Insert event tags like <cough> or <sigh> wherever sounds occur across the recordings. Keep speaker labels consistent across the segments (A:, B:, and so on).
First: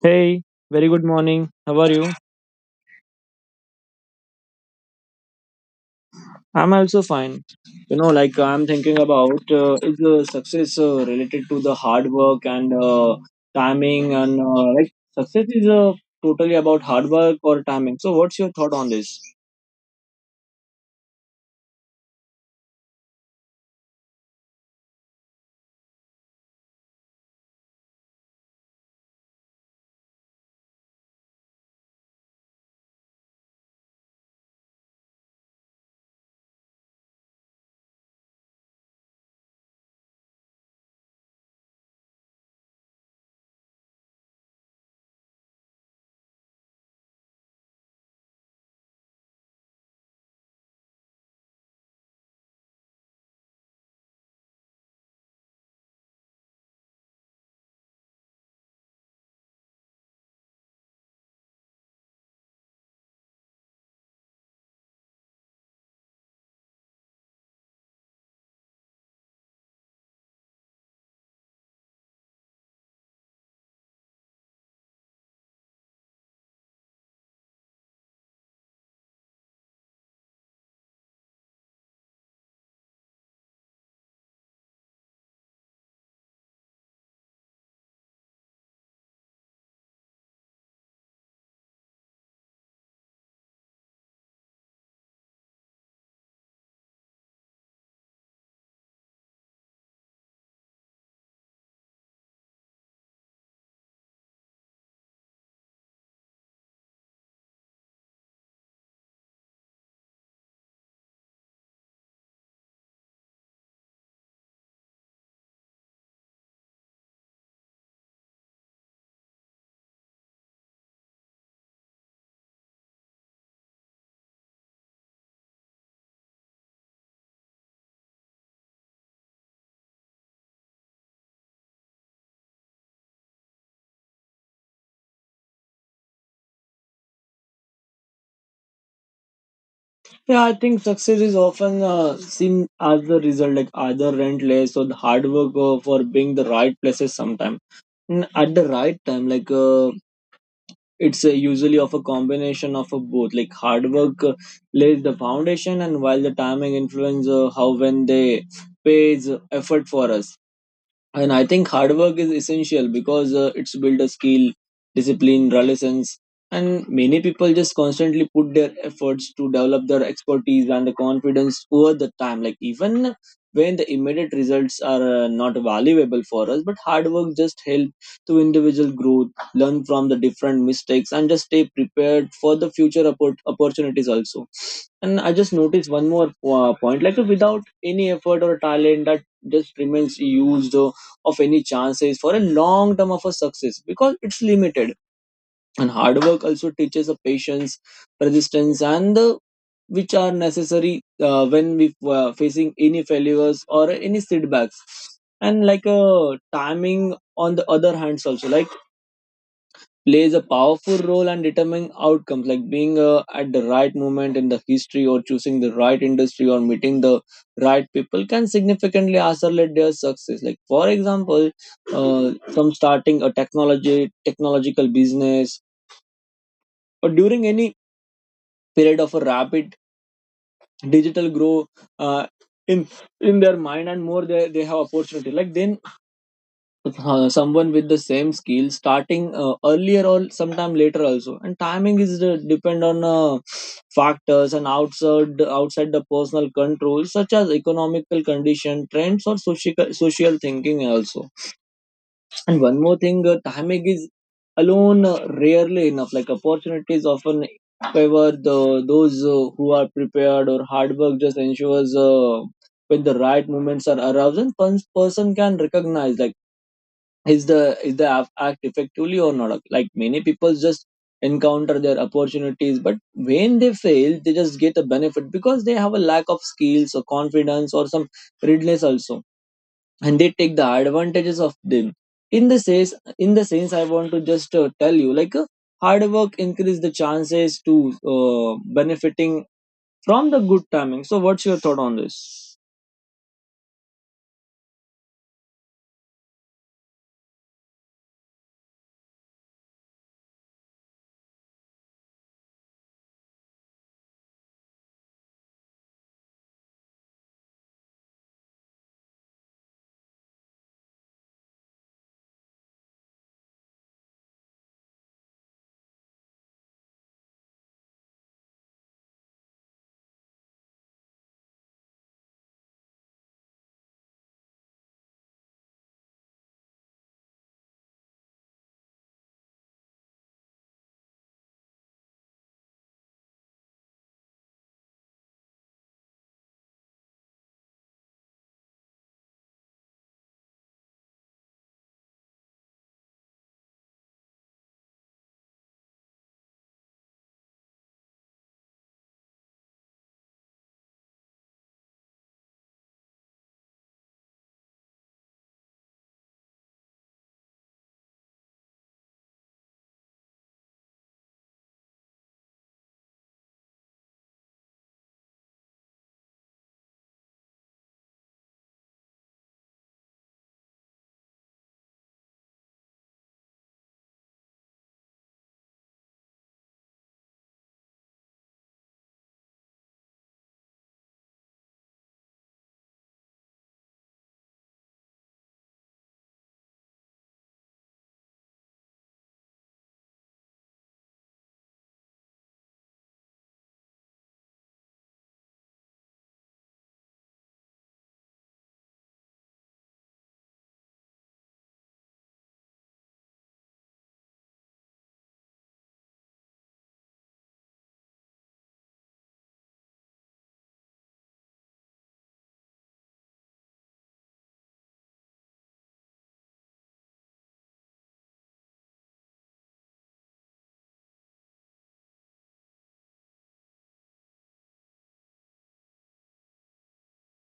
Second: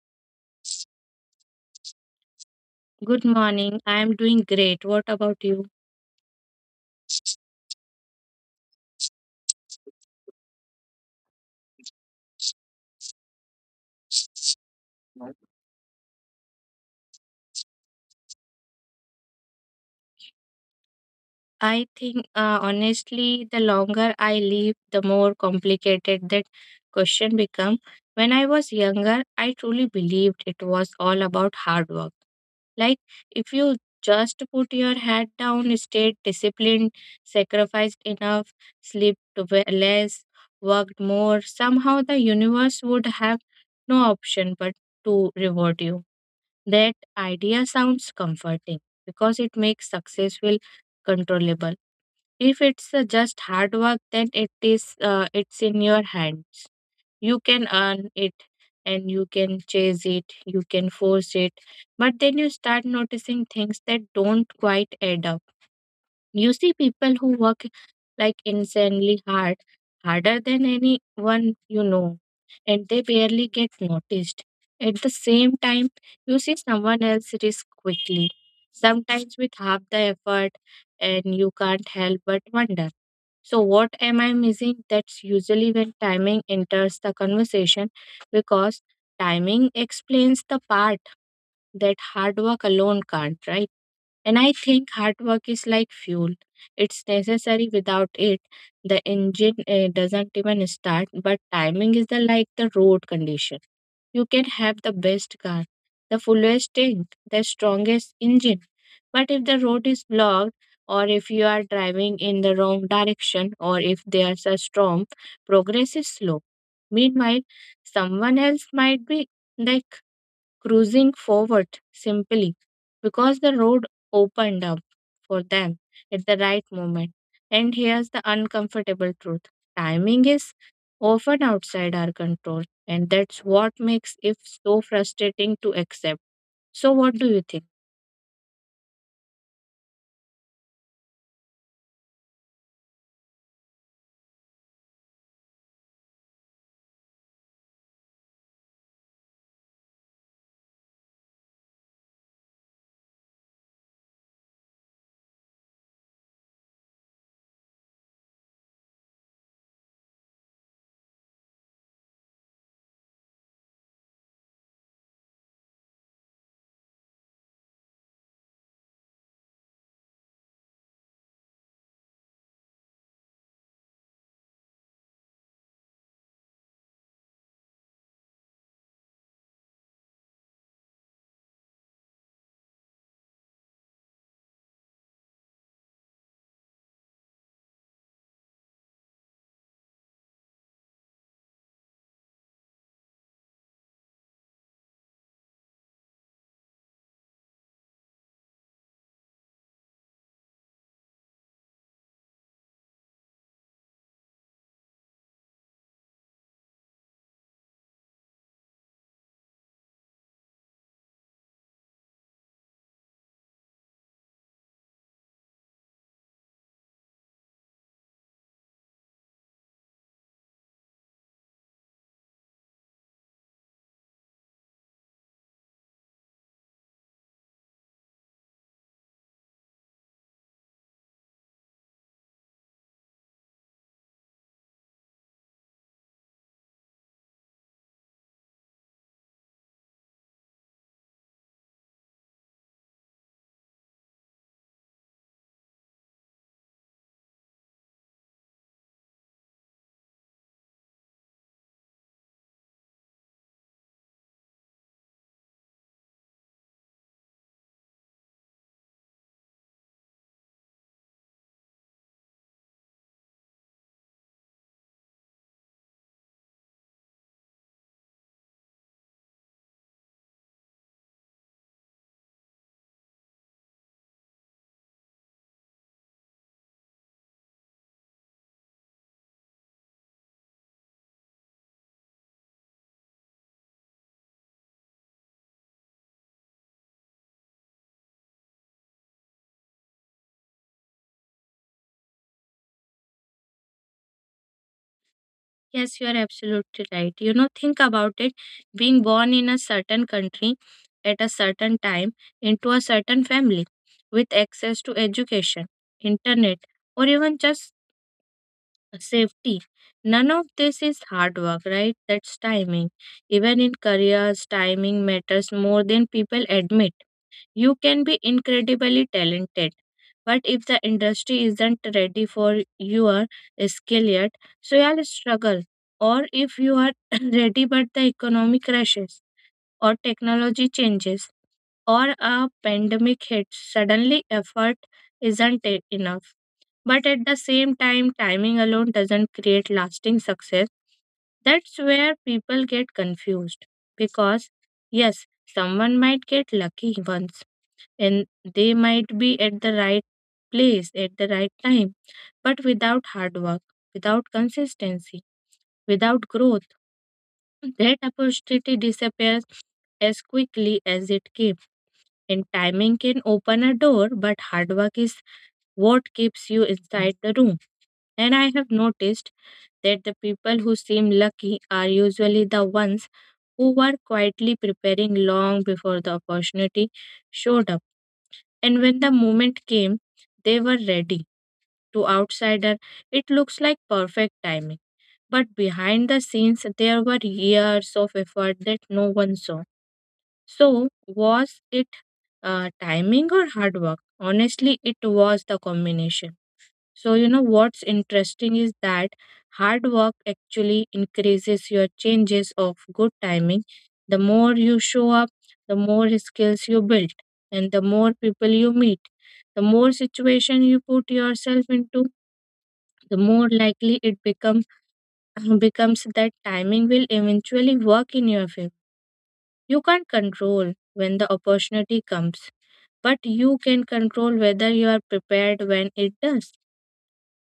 A: Hey, very good morning. How are you?
B: Good morning. I am doing great. What about you?
A: I'm also fine. Like I'm thinking about is success related to the hard work and timing and like success is totally about hard work or timing. So, what's your thought on this?
B: I think, honestly, the longer I live, the more complicated that question become. When I was younger, I truly believed it was all about hard work. Like, if you just put your head down, stayed disciplined, sacrificed enough, slept less, worked more, somehow the universe would have no option but to reward you. That idea sounds comforting because it makes success feel controllable. If it's just hard work, then it's in your hands. You can earn it and you can chase it, you can force it, but then you start noticing things that don't quite add up. You see people who work like insanely hard, harder than anyone you know, and they barely get noticed. At the same time, you see someone else risk quickly, sometimes with half the effort, and you can't help but wonder. So, what am I missing? That's usually when timing enters the conversation because timing explains the part that hard work alone can't, right? And I think hard work is like fuel. It's necessary without it, the engine doesn't even start. But timing is the like the road condition. You can have the best car, the fullest tank, the strongest engine. But if the road is blocked, or if you are driving in the wrong direction, or if there's a storm, progress is slow. Meanwhile, someone else might be like cruising forward simply because the road opened up for them at the right moment. And here's the uncomfortable truth timing is often outside our control, and that's what makes it so frustrating to accept. So, what do you think?
A: Yeah, I think success is often seen as the result, like either relentless or the hard work for being the right places sometime. And at the right time, it's usually of a combination of a both like hard work lays the foundation and while the timing influences how when they pays effort for us, and I think hard work is essential because it's built a skill discipline resilience, and many people just constantly put their efforts to develop their expertise and the confidence over the time like even when the immediate results are not valuable for us, but hard work just help to individual growth, learn from the different mistakes and just stay prepared for the future opportunities also. And I just noticed one more point, like without any effort or talent that just remains used of any chances for a long term of a success because it's limited. And hard work also teaches a patience, persistence and the which are necessary when we facing any failures or any setbacks. And timing on the other hands also like plays a powerful role in determining outcomes, like being at the right moment in the history or choosing the right industry or meeting the right people can significantly accelerate their success, like for example, uh, some starting a technology technological business or during any period of a rapid digital growth uh, in their mind, and more they have opportunity, like then someone with the same skill starting earlier or sometime later also. And timing is the, depend on factors and outside the personal control, such as economical condition trends or social thinking also. And one more thing, timing is alone rarely enough, like opportunities often favor the those who are prepared, or hard work just ensures when the right moments are aroused and person can recognize like act effectively or not. Like many people just encounter their opportunities, but when they fail they just get a benefit because they have a lack of skills or confidence or some readiness also, and they take the advantages of them. In the sense I want to just tell you hard work increase the chances to benefiting from the good timing. So what's your thought on this?
B: Yes, you are absolutely right. You know, think about it being born in a certain country at a certain time into a certain family with access to education, internet, or even just safety. None of this is hard work, right? That's timing. Even in careers, timing matters more than people admit. You can be incredibly talented, but if the industry isn't ready for your skill yet, so you'll struggle. Or if you are <clears throat> ready but the economy crashes or technology changes or a pandemic hits, suddenly effort isn't enough. But at the same time, timing alone doesn't create lasting success. That's where people get confused because, yes, someone might get lucky once and they might be at the right place at the right time, but without hard work, without consistency, without growth, that opportunity disappears as quickly as it came. And timing can open a door, but hard work is what keeps you inside the room. And I have noticed that the people who seem lucky are usually the ones who were quietly preparing long before the opportunity showed up. And when the moment came, they were ready. To outsider, it looks like perfect timing. But behind the scenes, there were years of effort that no one saw. So, was it timing or hard work? Honestly, it was the combination. So, you know what's interesting is that hard work actually increases your changes of good timing. The more you show up, the more skills you build, and the more people you meet. The more situation you put yourself into, the more likely it become, <clears throat> becomes that timing will eventually work in your favor. You can't control when the opportunity comes, but you can control whether you are prepared when it does.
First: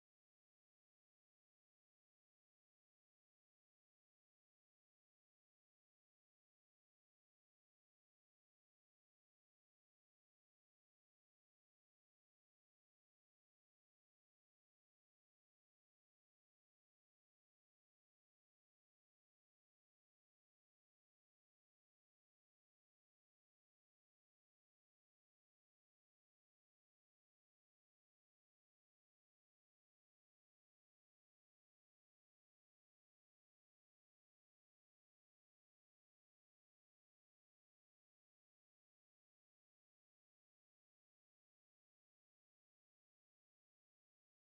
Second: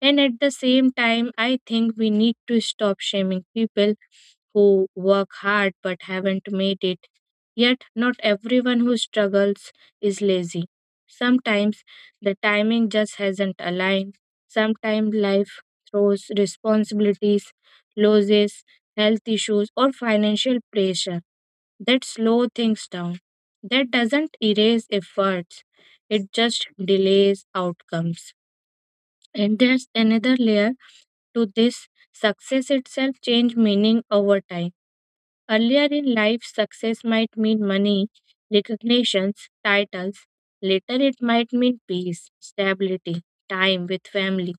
B: And at the same time, I think we need to stop shaming people who work hard but haven't made it. Yet, not everyone who struggles is lazy. Sometimes the timing just hasn't aligned. Sometimes life throws responsibilities, losses, health issues, or financial pressure that slow things down. That doesn't erase efforts, it just delays outcomes. And there's another layer to this success itself change meaning over time. Earlier in life, success might mean money, recognitions, titles. Later, it might mean peace, stability, time with family,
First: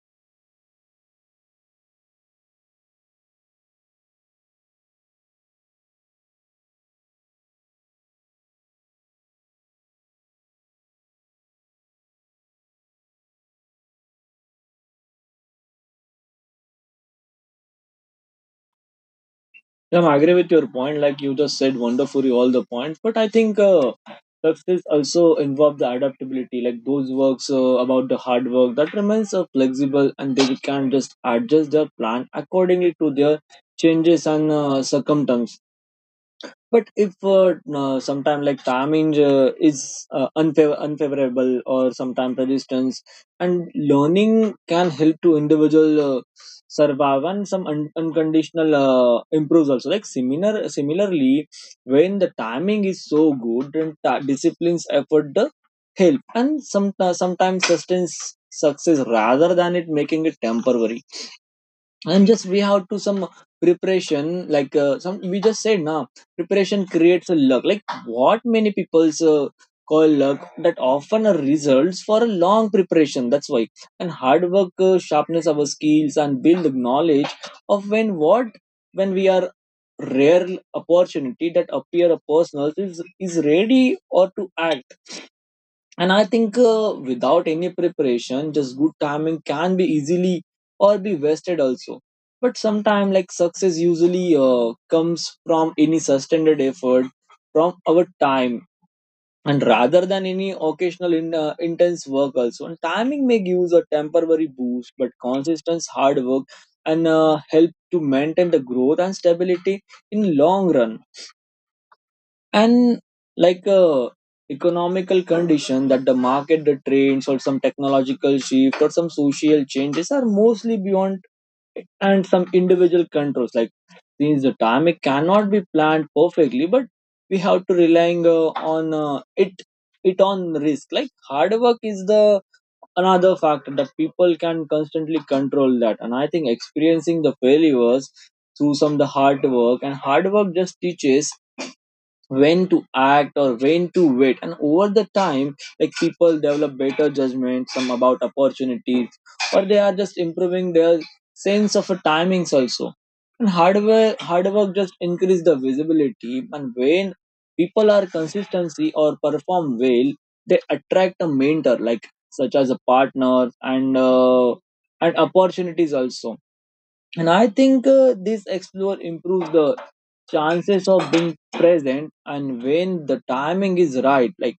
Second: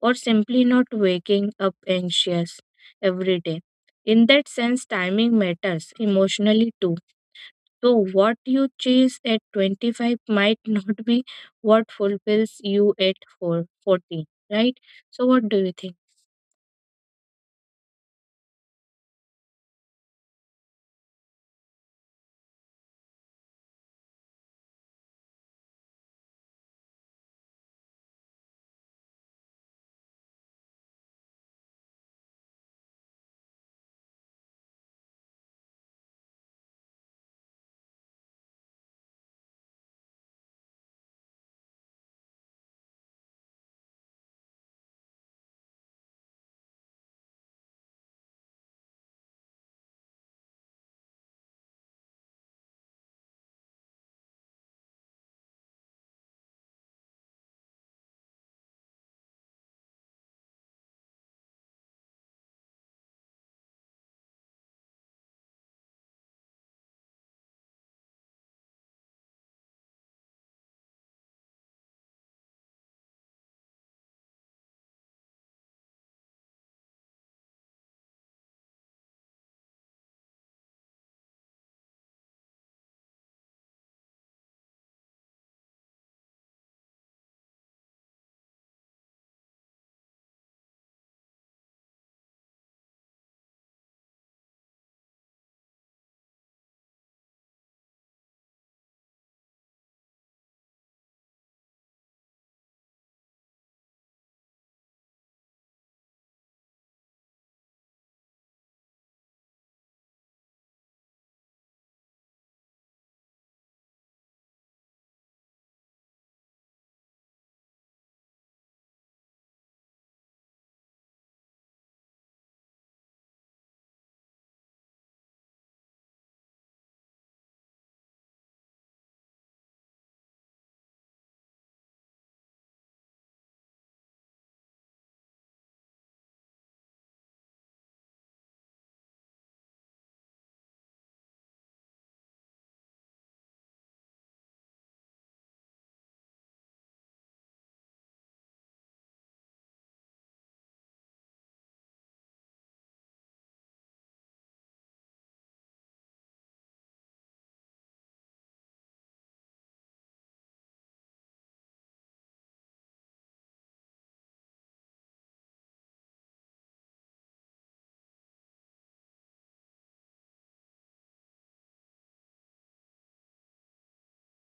B: or simply not waking up anxious every day. In that sense, timing matters emotionally too. So, what you chase at 25 might not be what fulfills you at four, 40, right? So, what do you think?
A: Yeah, I agree with your point. Like you just said, wonderfully all the points. But I think success also involves the adaptability. Like those works about the hard work that remains flexible, and they can just adjust their plan accordingly to their changes and circumstances. But if sometime like timing is unfavorable or sometime resistance, and learning can help to individual survive and some unconditional improves also. Like similarly, when the timing is so good, then disciplines effort the help and some sometimes sustains success rather than it making it temporary. And just we have to some preparation, some we just said now preparation creates a luck, like what many people's call luck that often are results for a long preparation, that's why. And hard work sharpness our skills and build knowledge of when what when we are rare opportunity that appear a person is ready or to act. And I think without any preparation just good timing can be easily or be wasted also. But sometimes like success usually comes from any sustained effort from our time and rather than any occasional intense work also. And timing may give us a temporary boost, but consistent hard work and help to maintain the growth and stability in long run. And like a economical condition that the market, the trends or some technological shift or some social changes are mostly beyond and some individual controls, like since the time it cannot be planned perfectly, but we have to relying on it on risk. Like hard work is the another factor that people can constantly control that. And I think experiencing the failures through some the hard work, and hard work just teaches when to act or when to wait. And over the time, like people develop better judgment some about opportunities, or they are just improving their sense of a timings also. And hard work just increase the visibility, and when people are consistency or perform well, they attract a mentor like such as a partner and opportunities also. And I think this explore improves the chances of being present and when the timing is right, like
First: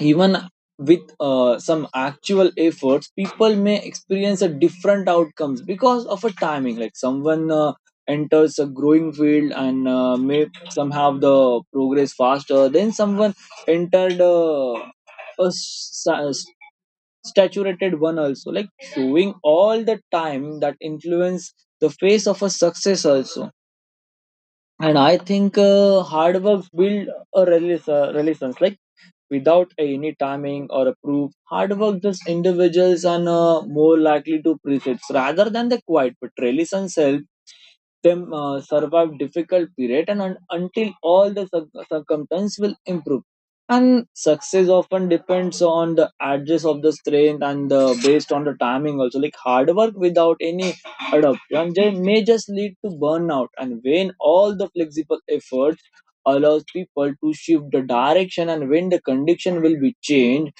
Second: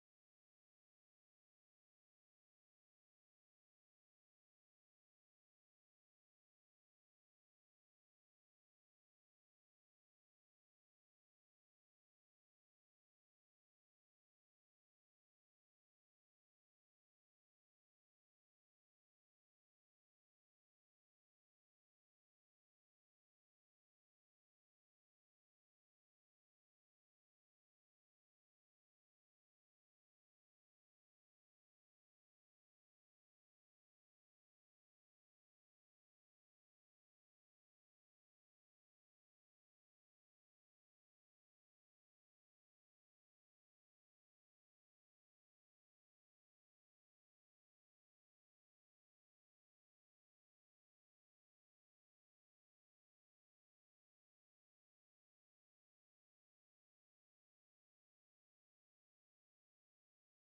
A: even with some actual efforts people may experience a different outcomes because of a timing, like someone enters a growing field and may somehow the progress faster then someone entered a s- s- saturated one also, like showing all the time that influence the face of a success also. And I think hard work build a release relations, like without any timing or a proof, hard work just individuals are more likely to presets rather than the quiet, but relations help them survive difficult period and until all the circumstance will improve. And success often depends on the address of the strength and the based on the timing also, like hard work without any adoption they may just lead to burnout, and when all the flexible efforts allows people to shift the direction and when the condition will be changed,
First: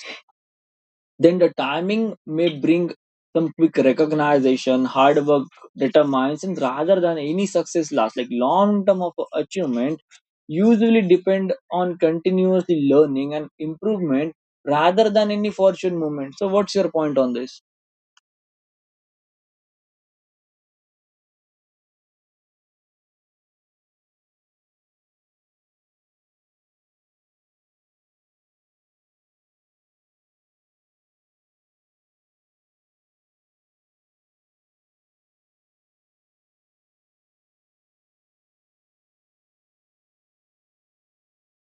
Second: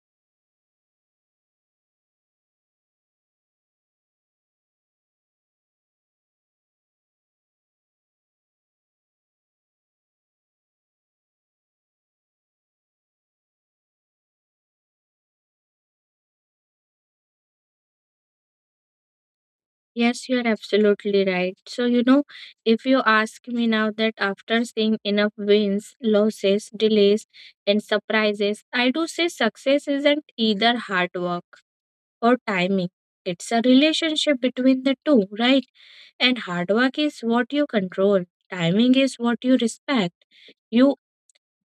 A: then the timing may bring some quick recognition, hard work determines, and rather than any success last, like long term of achievement usually depend on continuously learning and improvement rather than any fortune movement. So, what's your point on this?
B: Yes, you're absolutely right. So, you know, if you ask me now that after seeing enough wins, losses, delays, and surprises, I do say success isn't either hard work or timing. It's a relationship between the two, right? And hard work is what you control, timing is what you respect. You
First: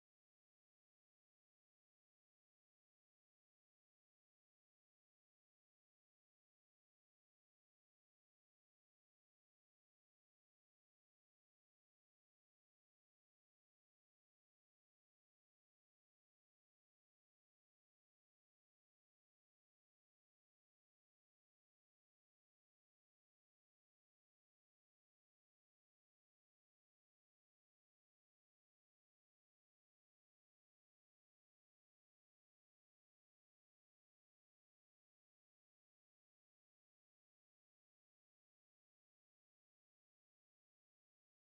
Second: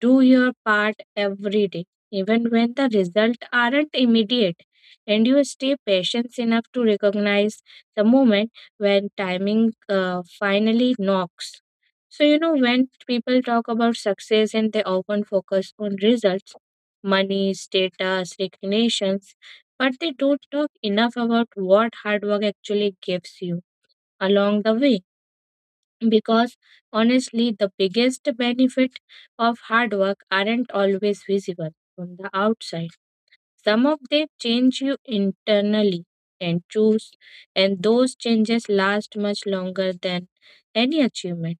B: do your part every day, even when the results aren't immediate, and you stay patient enough to recognize the moment when timing finally knocks. So, you know, when people talk about success and they often focus on results, money, status, recognitions, but they don't talk enough about what hard work actually gives you along the way because honestly the biggest benefit of hard work aren't always visible from the outside. Some of them change you internally and choose, and those changes last much longer than any achievement.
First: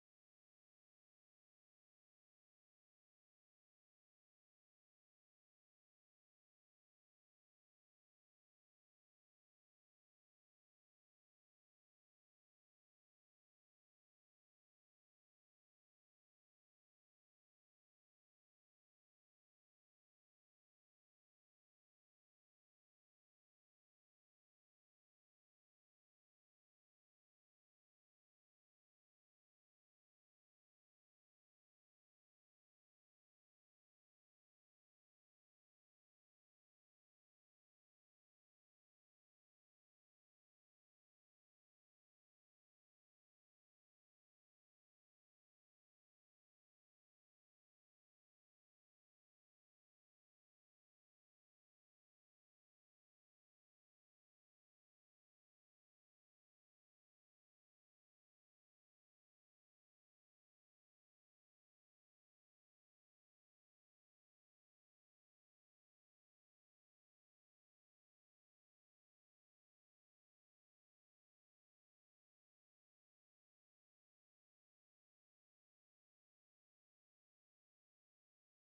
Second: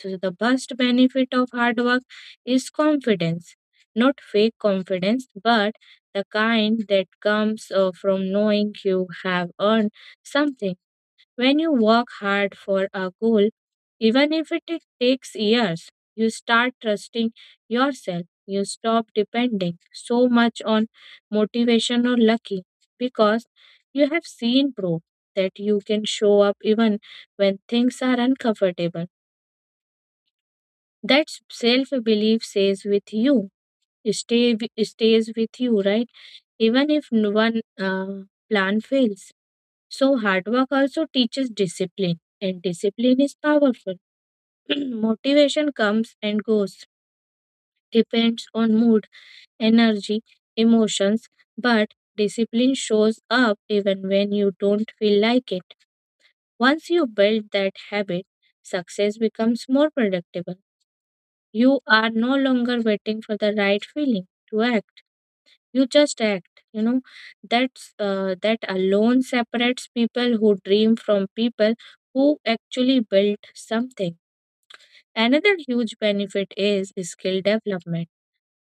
B: So the best benefit of hard work is confidence, not fake confidence but the kind that comes from knowing you have earned something. When you work hard for a goal, even if it takes years, you start trusting yourself. You stop depending so much on motivation or lucky because you have seen proof that you can show up even when things are uncomfortable. That self belief stays with you, right? Even if one plan fails. So, hard work also teaches discipline, and discipline is powerful. <clears throat> Motivation comes and goes, depends on mood, energy, emotions, but discipline shows up even when you don't feel like it. Once you build that habit, success becomes more predictable. You are no longer waiting for the right feeling to act. You just act, you know. That's that alone separates people who dream from people who actually built something. Another huge benefit is skill development.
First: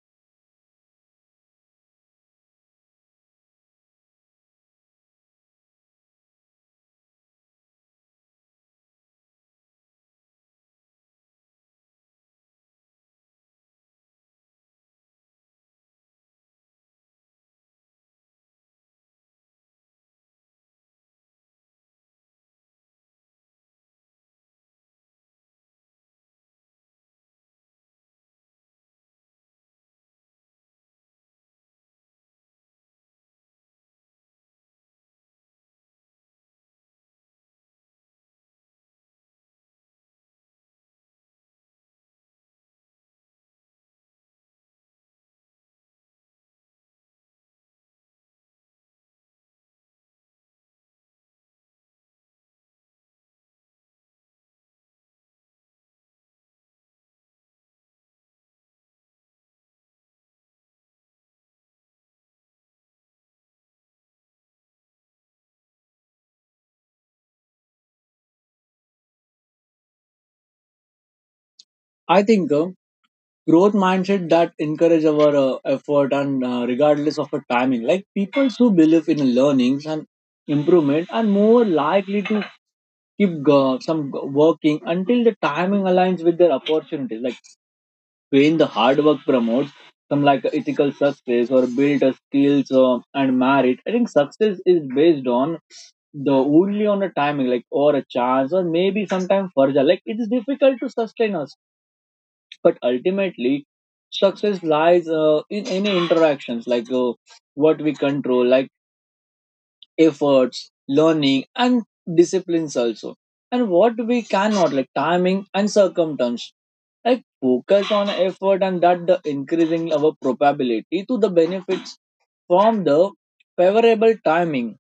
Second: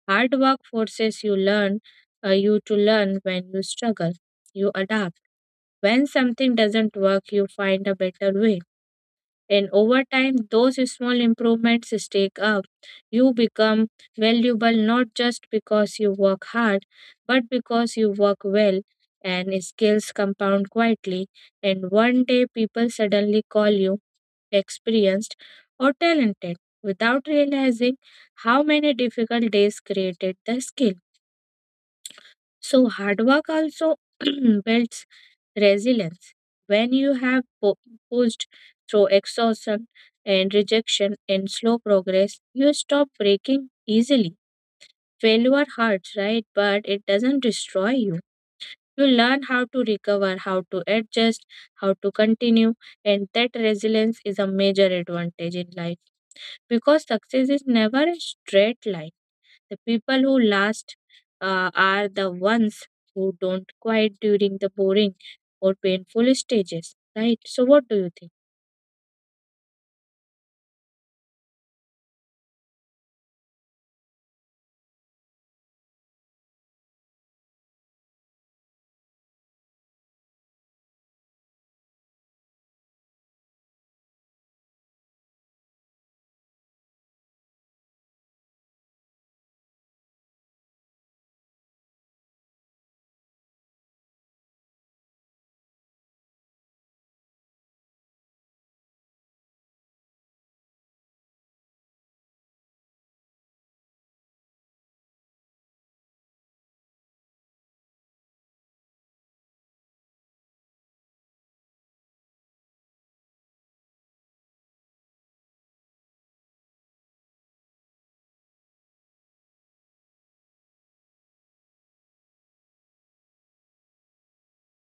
B: Hard work forces you to learn. When you struggle, you adapt. When something doesn't work, you find a better way, and over time, those small improvements stack up. You become valuable not just because you work hard, but because you work well, and skills compound quietly. And one day, people suddenly call you experienced or talented without realizing how many difficult days created the skill. So, hard work also <clears throat> builds resilience. When you have pushed through exhaustion and rejection and slow progress, you stop breaking easily. Failure hurts, right? But it doesn't destroy you. You learn how to recover, how to adjust, how to continue, and that resilience is a major advantage in life because success is never a straight line. The people who last are the ones who don't quit during the boring or painful stages, right? So, what do you think?
A: I think growth mindset that encourage our effort and regardless of a timing, like people who believe in learnings and improvement are more likely to keep go, some go- working until the timing aligns with their opportunities. Like when the hard work promotes some like ethical success or build a skills and merit. I think success is based on the only on a timing like or a chance or maybe sometimes further. Like it is difficult to sustain us, but ultimately success lies in any interactions what we control like efforts, learning, and disciplines also. And what we cannot, like timing and circumstance, like focus on effort and that the increasing our probability to the benefits from the favorable timing.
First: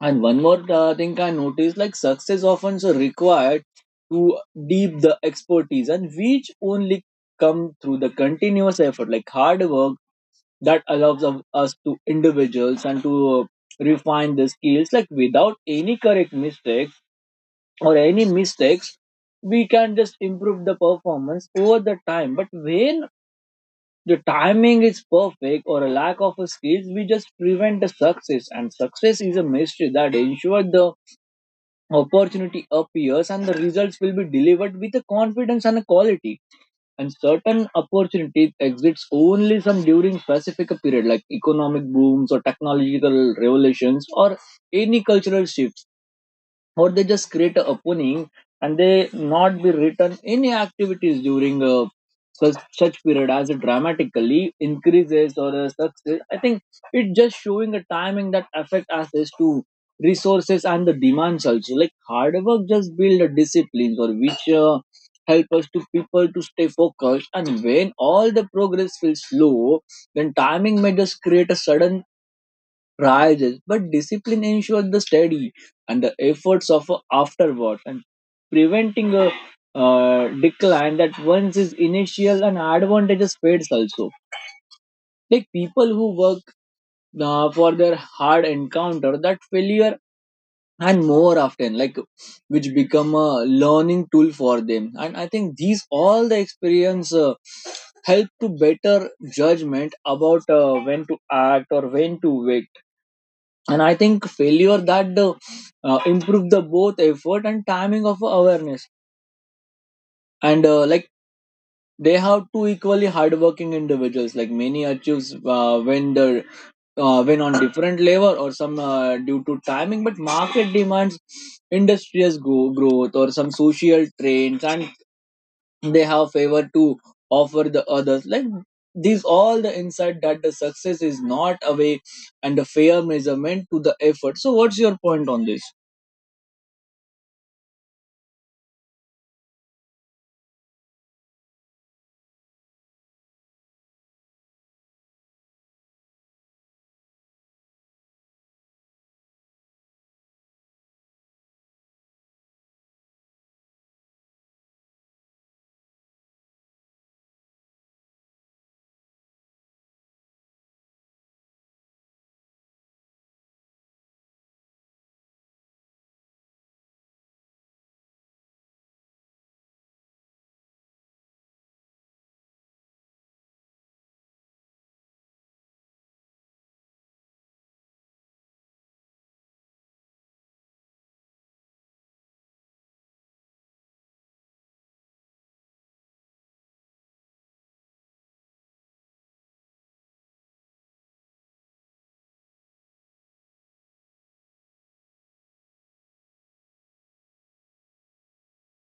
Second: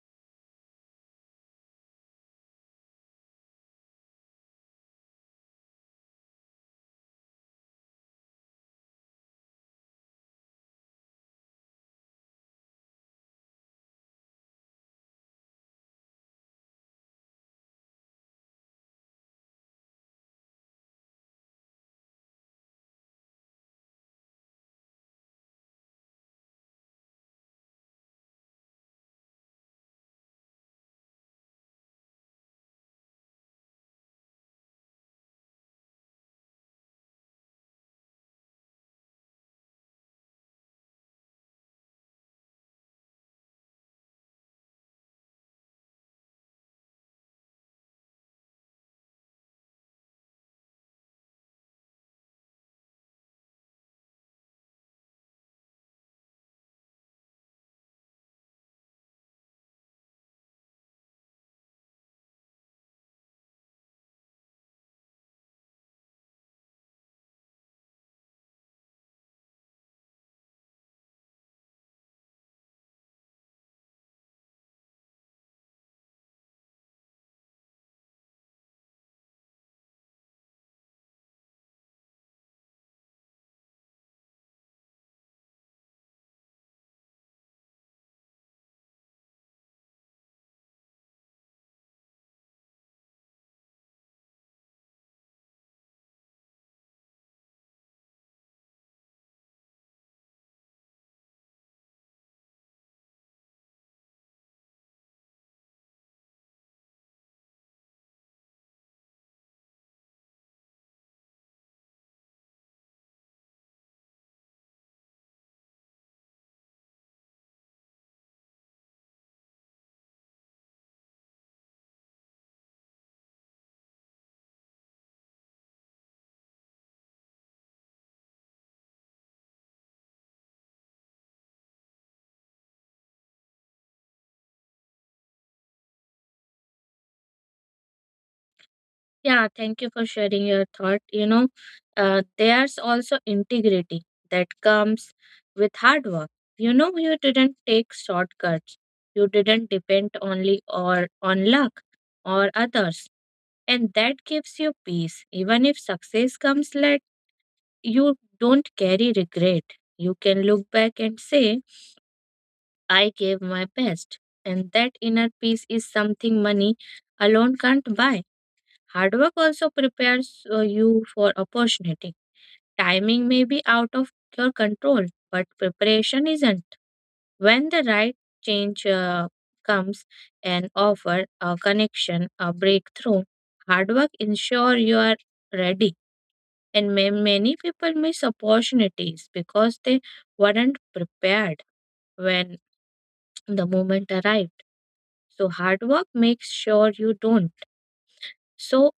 A: And one more thing I noticed, like success often so required to deep the expertise and which only come through the continuous effort, like hard work that allows us to individuals and to refine the skills, like without any correct mistakes or any mistakes we can just improve the performance over the time, but when the timing is perfect or a lack of a skills we just prevent the success. And success is a mystery that ensures the opportunity appears and the results will be delivered with a confidence and a quality. And certain opportunities exists only some during specific period like economic booms or technological revolutions or any cultural shifts, or they just create an opening and they not be written any activities during a such period as it dramatically increases or a success. I think it just showing a timing that affect access to resources and the demands also. Like hard work just build a disciplines or which help us to people to stay focused. And when all the progress feels slow, then timing may just create a sudden rises, but discipline ensures the study and the efforts of a afterward and preventing a decline that once is initial and advantages fades also. Like people who work for their hard encounter that failure and more often like which become a learning tool for them, and I think these all the experience help to better judgment about when to act or when to wait. And I think failure that improve the both effort and timing of awareness. And like they have two equally hardworking individuals like many achieves uh, when the when on different level or some due to timing but market demands industrious growth or some social trends, and they have favor to offer the others like these all the insight that the success is not away and the fair measurement to the effort. So what's your point on this?
B: Yeah, thank you for sharing your thought. You know, there's also integrity that comes with hard work. You know, you didn't take shortcuts. You didn't depend only or on luck or others, and that gives you peace, even if success comes late. You don't carry regret. You can look back and say, I gave my best. And that inner peace is something money alone can't buy. Hard work also prepares you for opportunity. Timing may be out of your control, but preparation isn't. When the right change comes an offer, a connection, a breakthrough, hard work ensure you are ready. And many people miss opportunities because they weren't prepared when the moment arrived. So, hard work makes sure you don't. So,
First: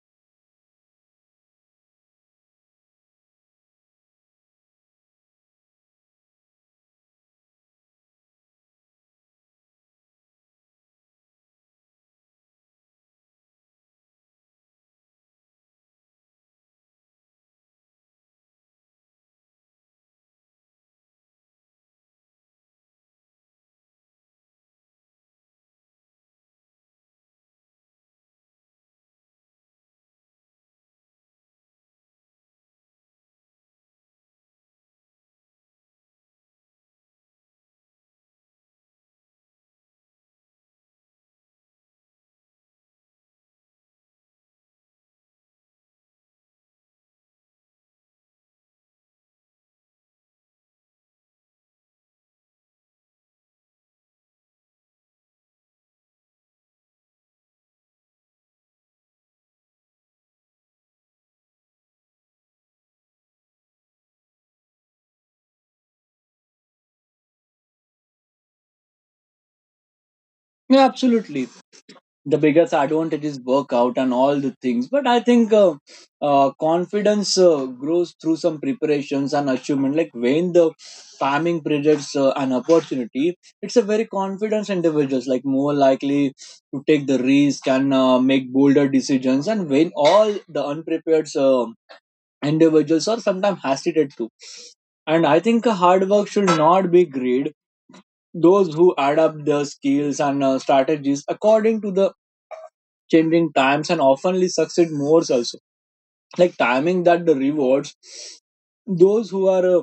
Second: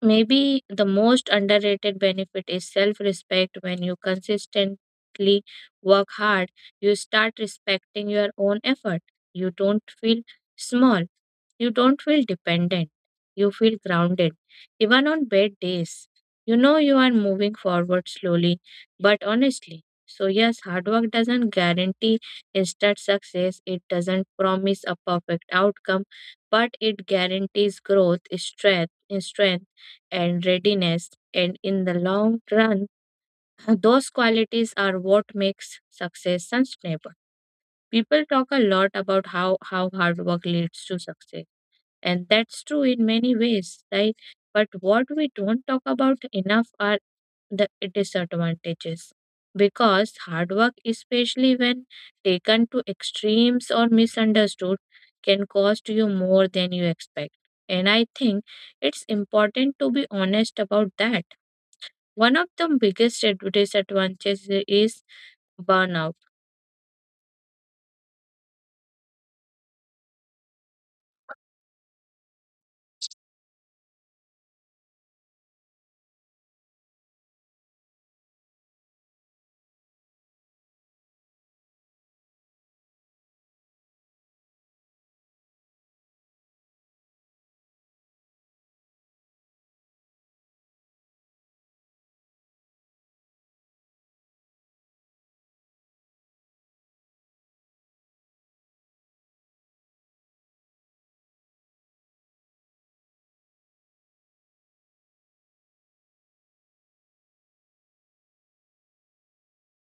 B: maybe the most underrated benefit is self respect. When you consistently work hard, you start respecting your own effort. You don't feel small, you don't feel dependent, you feel grounded. Even on bad days, you know you are moving forward slowly but honestly. So, yes, hard work doesn't guarantee instant success, it doesn't promise a perfect outcome, but it guarantees growth, strength and readiness. And in the long run, <laughs> those qualities are what makes success sustainable. People talk a lot about how hard work leads to success. And that's true in many ways, right? But what we don't talk about enough are the disadvantages. Because hard work, especially when taken to extremes or misunderstood, can cost you more than you expect. And I think it's important to be honest about that. One of the biggest disadvantages is burnout.
A: Yeah, absolutely. The biggest advantage is workout and all the things. But I think confidence grows through some preparations and achievement. Like when the farming presents an opportunity, it's a very confident individuals like more likely to take the risk and make bolder decisions. And when all the unprepared individuals are sometimes hesitate to. And I think hard work should not be greed. Those who adapt the skills and strategies according to the changing times and oftenly succeed more also, like timing that the rewards those who are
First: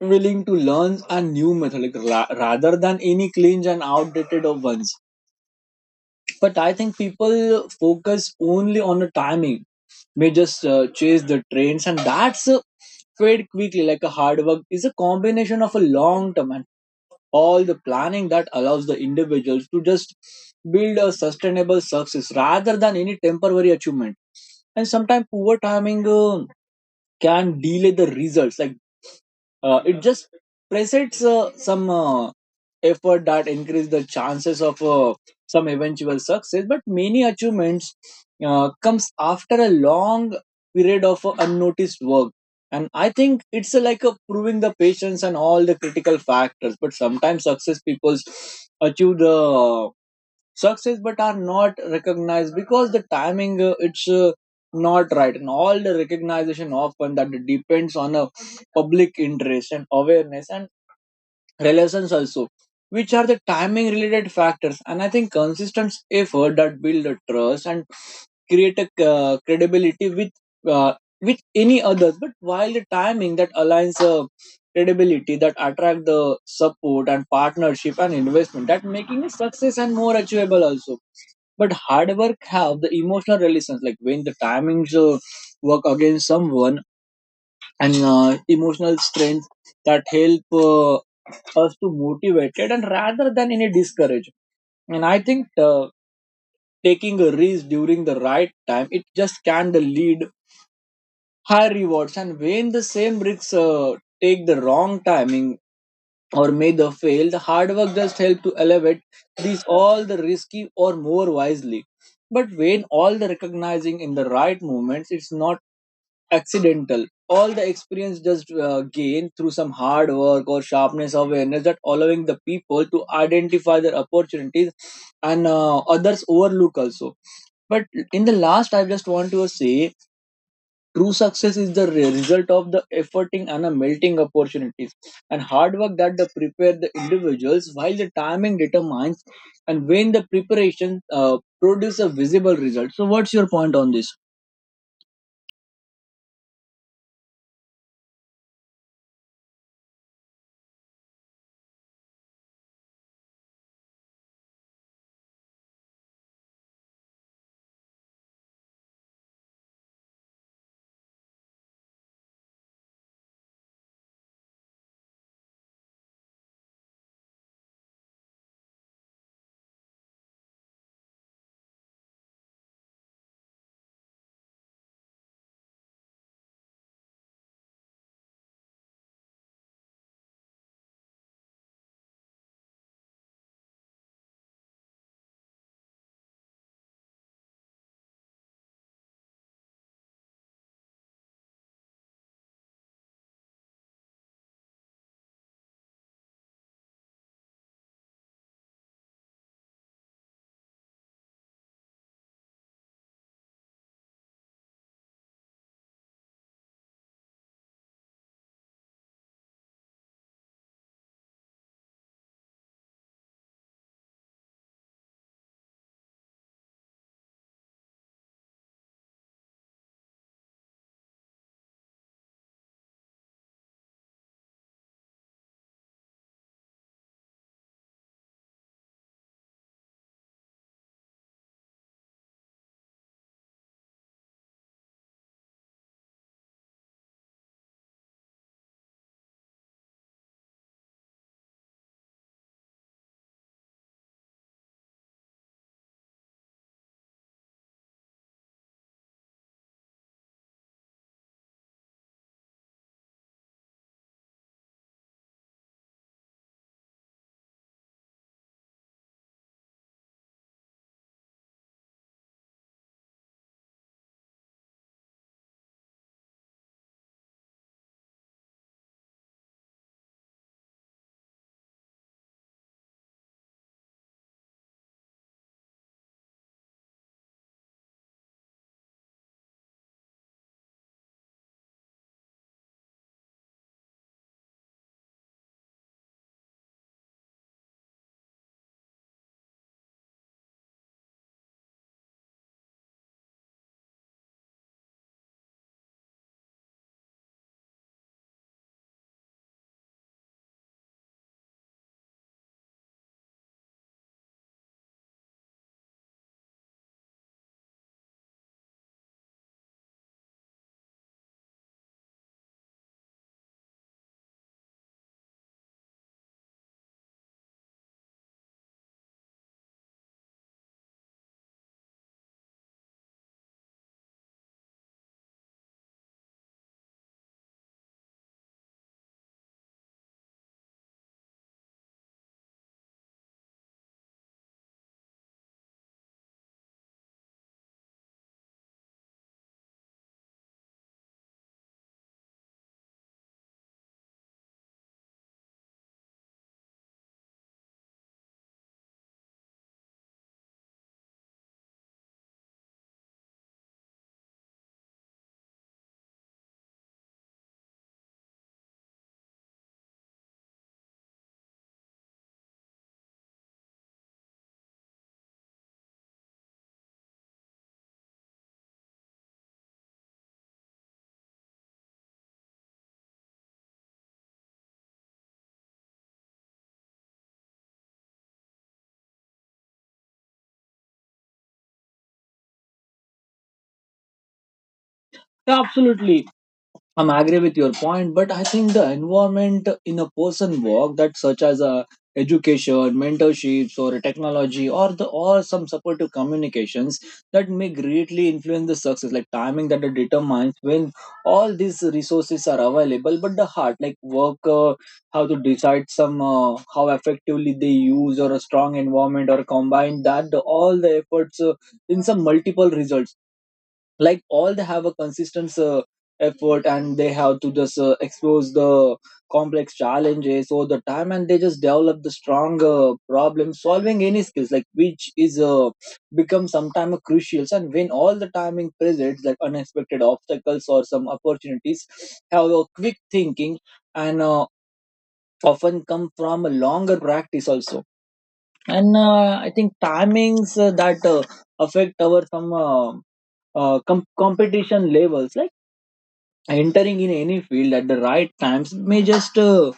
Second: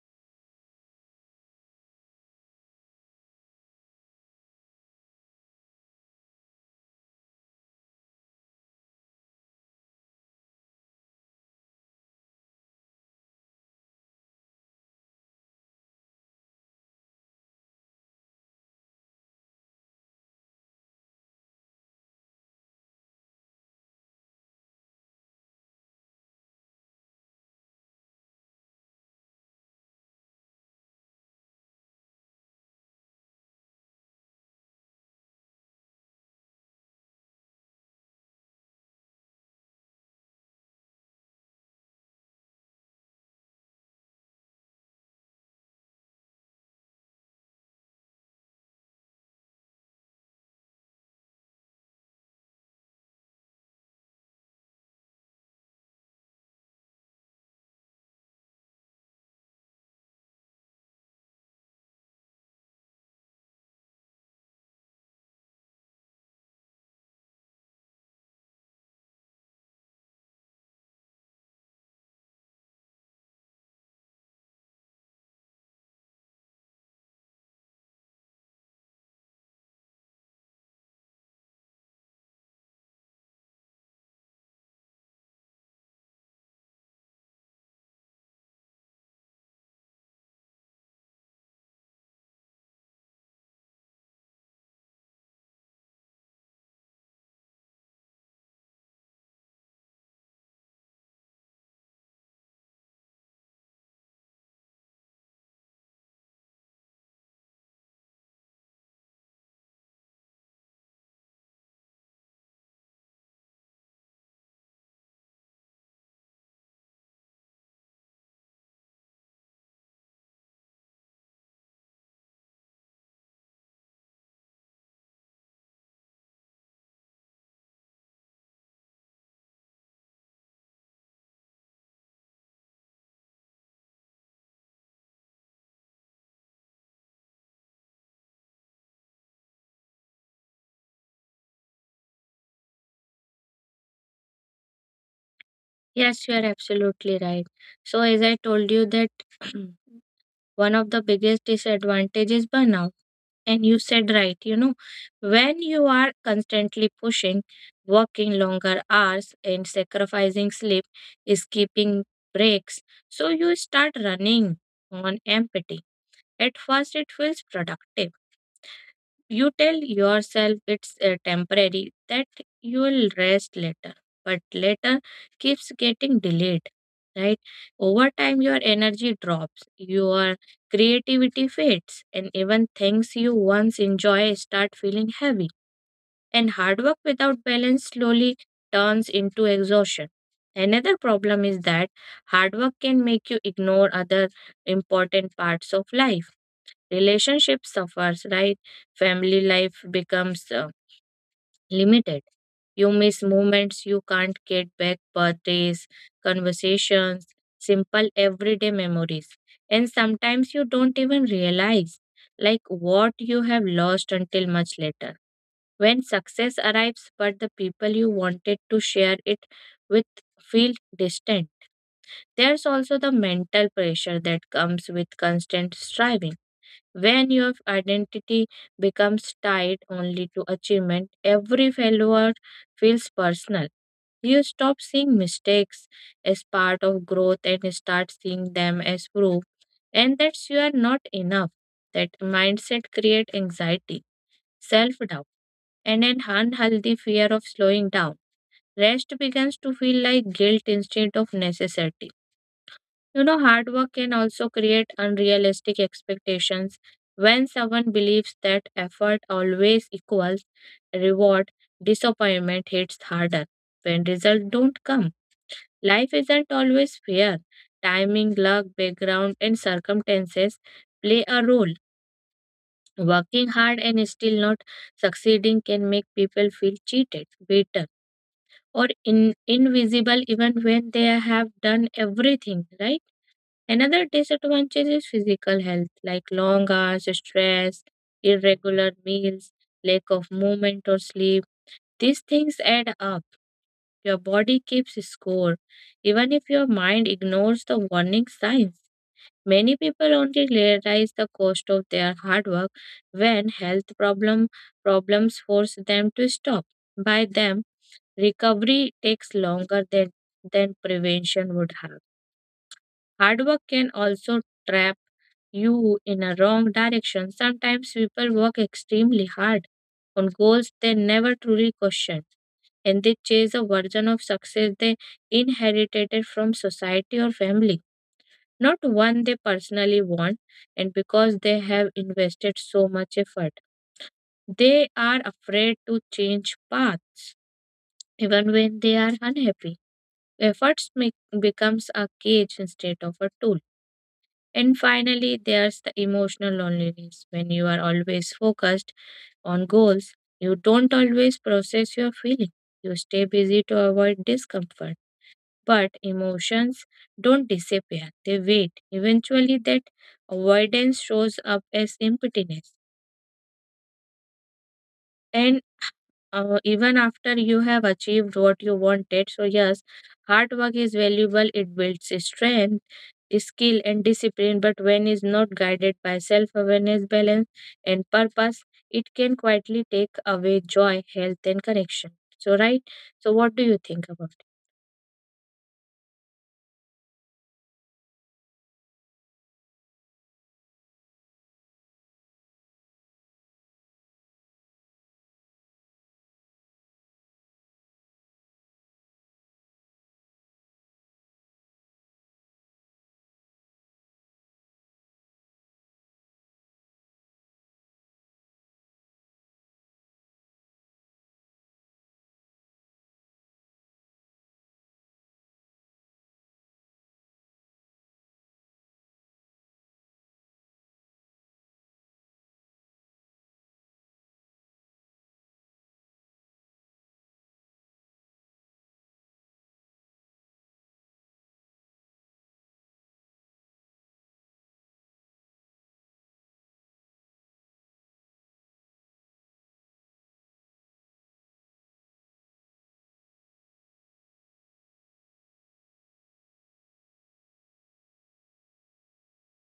A: willing to learn a new method, like, rather than any cringe and outdated of ones. But I think people focus only on the timing may just chase the trends, and that's fade quickly. Like a hard work is a combination of a long term and all the planning that allows the individuals to just build a sustainable success rather than any temporary achievement. And sometimes poor timing can delay the results, like it just presents some effort that increase the chances of some eventual success. But many achievements comes after a long period of unnoticed work. And I think it's like a proving the patience and all the critical factors. But sometimes success people achieve the success but are not recognized because the timing it's not right, and all the recognition often that depends on a public interest and awareness and relations also, which are the timing related factors. And I think consistent effort that build a trust and create a credibility uh, with any others. But while the timing that aligns credibility that attract the support and partnership and investment that making it success and more achievable also. But hard work have the emotional relations, like when the timings work against someone, and emotional strength that help us to motivated and rather than any discourage. And I think taking a risk during the right time it just can lead high rewards. And when the same risks take the wrong timing or may the fail, the hard work just help to elevate these all the risky or more wisely. But when all the recognizing in the right moments, it's not accidental. All the experience just gained through some hard work or sharpness awareness that allowing the people to identify their opportunities and others overlook also. But in the last, I just want to say true success is the result of the efforting and a melting opportunities, and hard work that the prepare the individuals while the timing determines and when the preparation produce a visible result. So, what's your point on this?
B: Yes, you are absolutely right. So, as I told you, that <clears throat> one of the biggest disadvantages is burnout, and you said right, you know, when you are constantly pushing, working longer hours, and sacrificing sleep, skipping breaks, so you start running on empty. At first, it feels productive. You tell yourself it's temporary, that you will rest later, but later keeps getting delayed, right? Over time, your energy drops, your creativity fades, and even things you once enjoy start feeling heavy. And hard work without balance slowly turns into exhaustion. Another problem is that hard work can make you ignore other important parts of life. Relationship suffers, right? Family life becomes limited. You miss moments you can't get back, birthdays, conversations, simple everyday memories, and sometimes you don't even realize like what you have lost until much later, when success arrives but the people you wanted to share it with feel distant. There's also the mental pressure that comes with constant striving. When your identity becomes tied only to achievement, every failure feels personal. You stop seeing mistakes as part of growth and start seeing them as proof, and that you are not enough. That mindset creates anxiety, self doubt, and an unhealthy fear of slowing down. Rest begins to feel like guilt instead of necessity. You know, hard work can also create unrealistic expectations. When someone believes that effort always equals reward, disappointment hits harder. When results don't come, life isn't always fair. Timing, luck, background, and circumstances play a role. Working hard and still not succeeding can make people feel cheated, bitter, or invisible even when they have done everything, right? Another disadvantage is physical health, like long hours, stress, irregular meals, lack of movement or sleep. These things add up. Your body keeps score, even if your mind ignores the warning signs. Many people only realize the cost of their hard work when health problems force them to stop. By them, recovery takes longer than prevention would have. Hard work can also trap you in a wrong direction. Sometimes people work extremely hard on goals they never truly question, and they chase a version of success they inherited from society or family, not one they personally want. And because they have invested so much effort, they are afraid to change path even when they are unhappy. Efforts make, becomes a cage instead of a tool. And finally, there's the emotional loneliness. When you are always focused on goals, you don't always process your feelings. You stay busy to avoid discomfort. But emotions don't disappear, they wait. Eventually, that avoidance shows up as impotence. And even after you have achieved what you wanted, so yes, hard work is valuable, it builds strength, skill, and discipline, but when is not guided by self awareness, balance, and purpose, it can quietly take away joy, health, and connection. So, right? So, what do you think about it?
A: Yeah, absolutely. I'm agree with your point, but I think the environment in a person work that such as a education, mentorships, or technology, or the or some supportive communications that may greatly influence the success, like timing that it determines when all these resources are available. But the heart, like work, how to decide some how effectively they use or a strong environment or combine that the, all the efforts in some multiple results, like all they have a consistent effort and they have to just expose the complex challenges all the time, and they just develop the strong problem solving any skills, like which is become sometime a crucial. And when all the timing presents like unexpected obstacles or some opportunities have a quick thinking, and often come from a longer practice also. And I think timings that affect our some competition levels, like entering in any field at the right times may just uh,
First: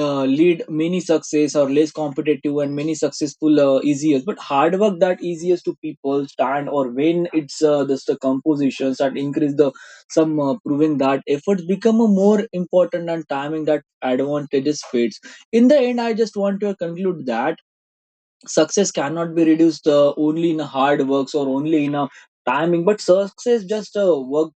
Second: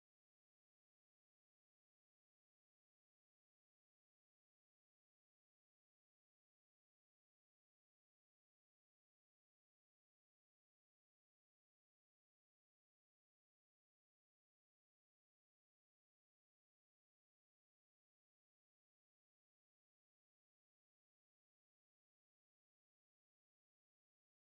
A: uh, lead many success or less competitive and many successful easiest. But hard work that easiest to people stand, or when it's just the compositions that increase the some proving that efforts become a more important and timing that advantages fades. In the end, I just want to conclude that success cannot be reduced only in hard works or only in a timing. But success just work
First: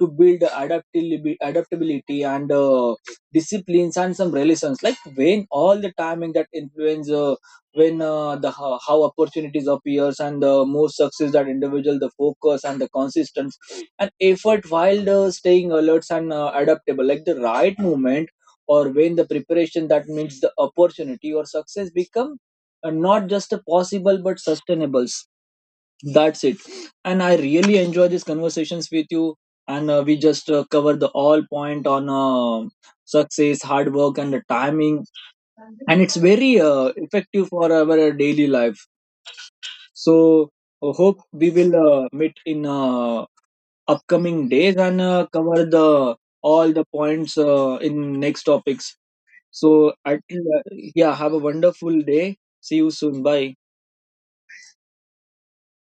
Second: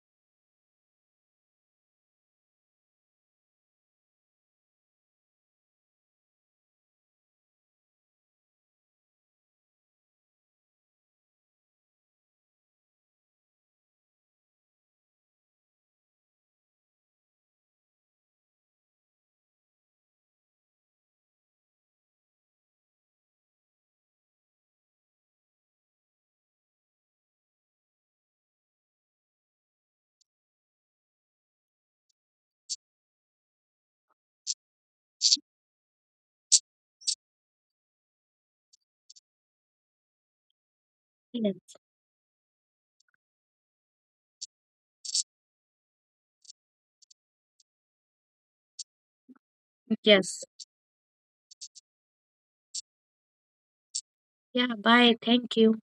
A: to build adaptability, and disciplines and some relations, like when all the timing that influence when the how opportunities appears and the more success that individual the focus and the consistency and effort while staying alert and adaptable, like the right moment or when the preparation that meets the opportunity or success become and not just a possible but sustainables. That's it. And I really enjoy these conversations with you. And we just cover the all point on success, hard work, and the timing, and it's very effective for our daily life. So hope we
B: Yeah.
A: will meet in upcoming days and cover the all the points in next topics. So at,
B: Yes.
A: yeah, have a wonderful day. See you soon. Bye.
B: Yeah. Bye. Thank you.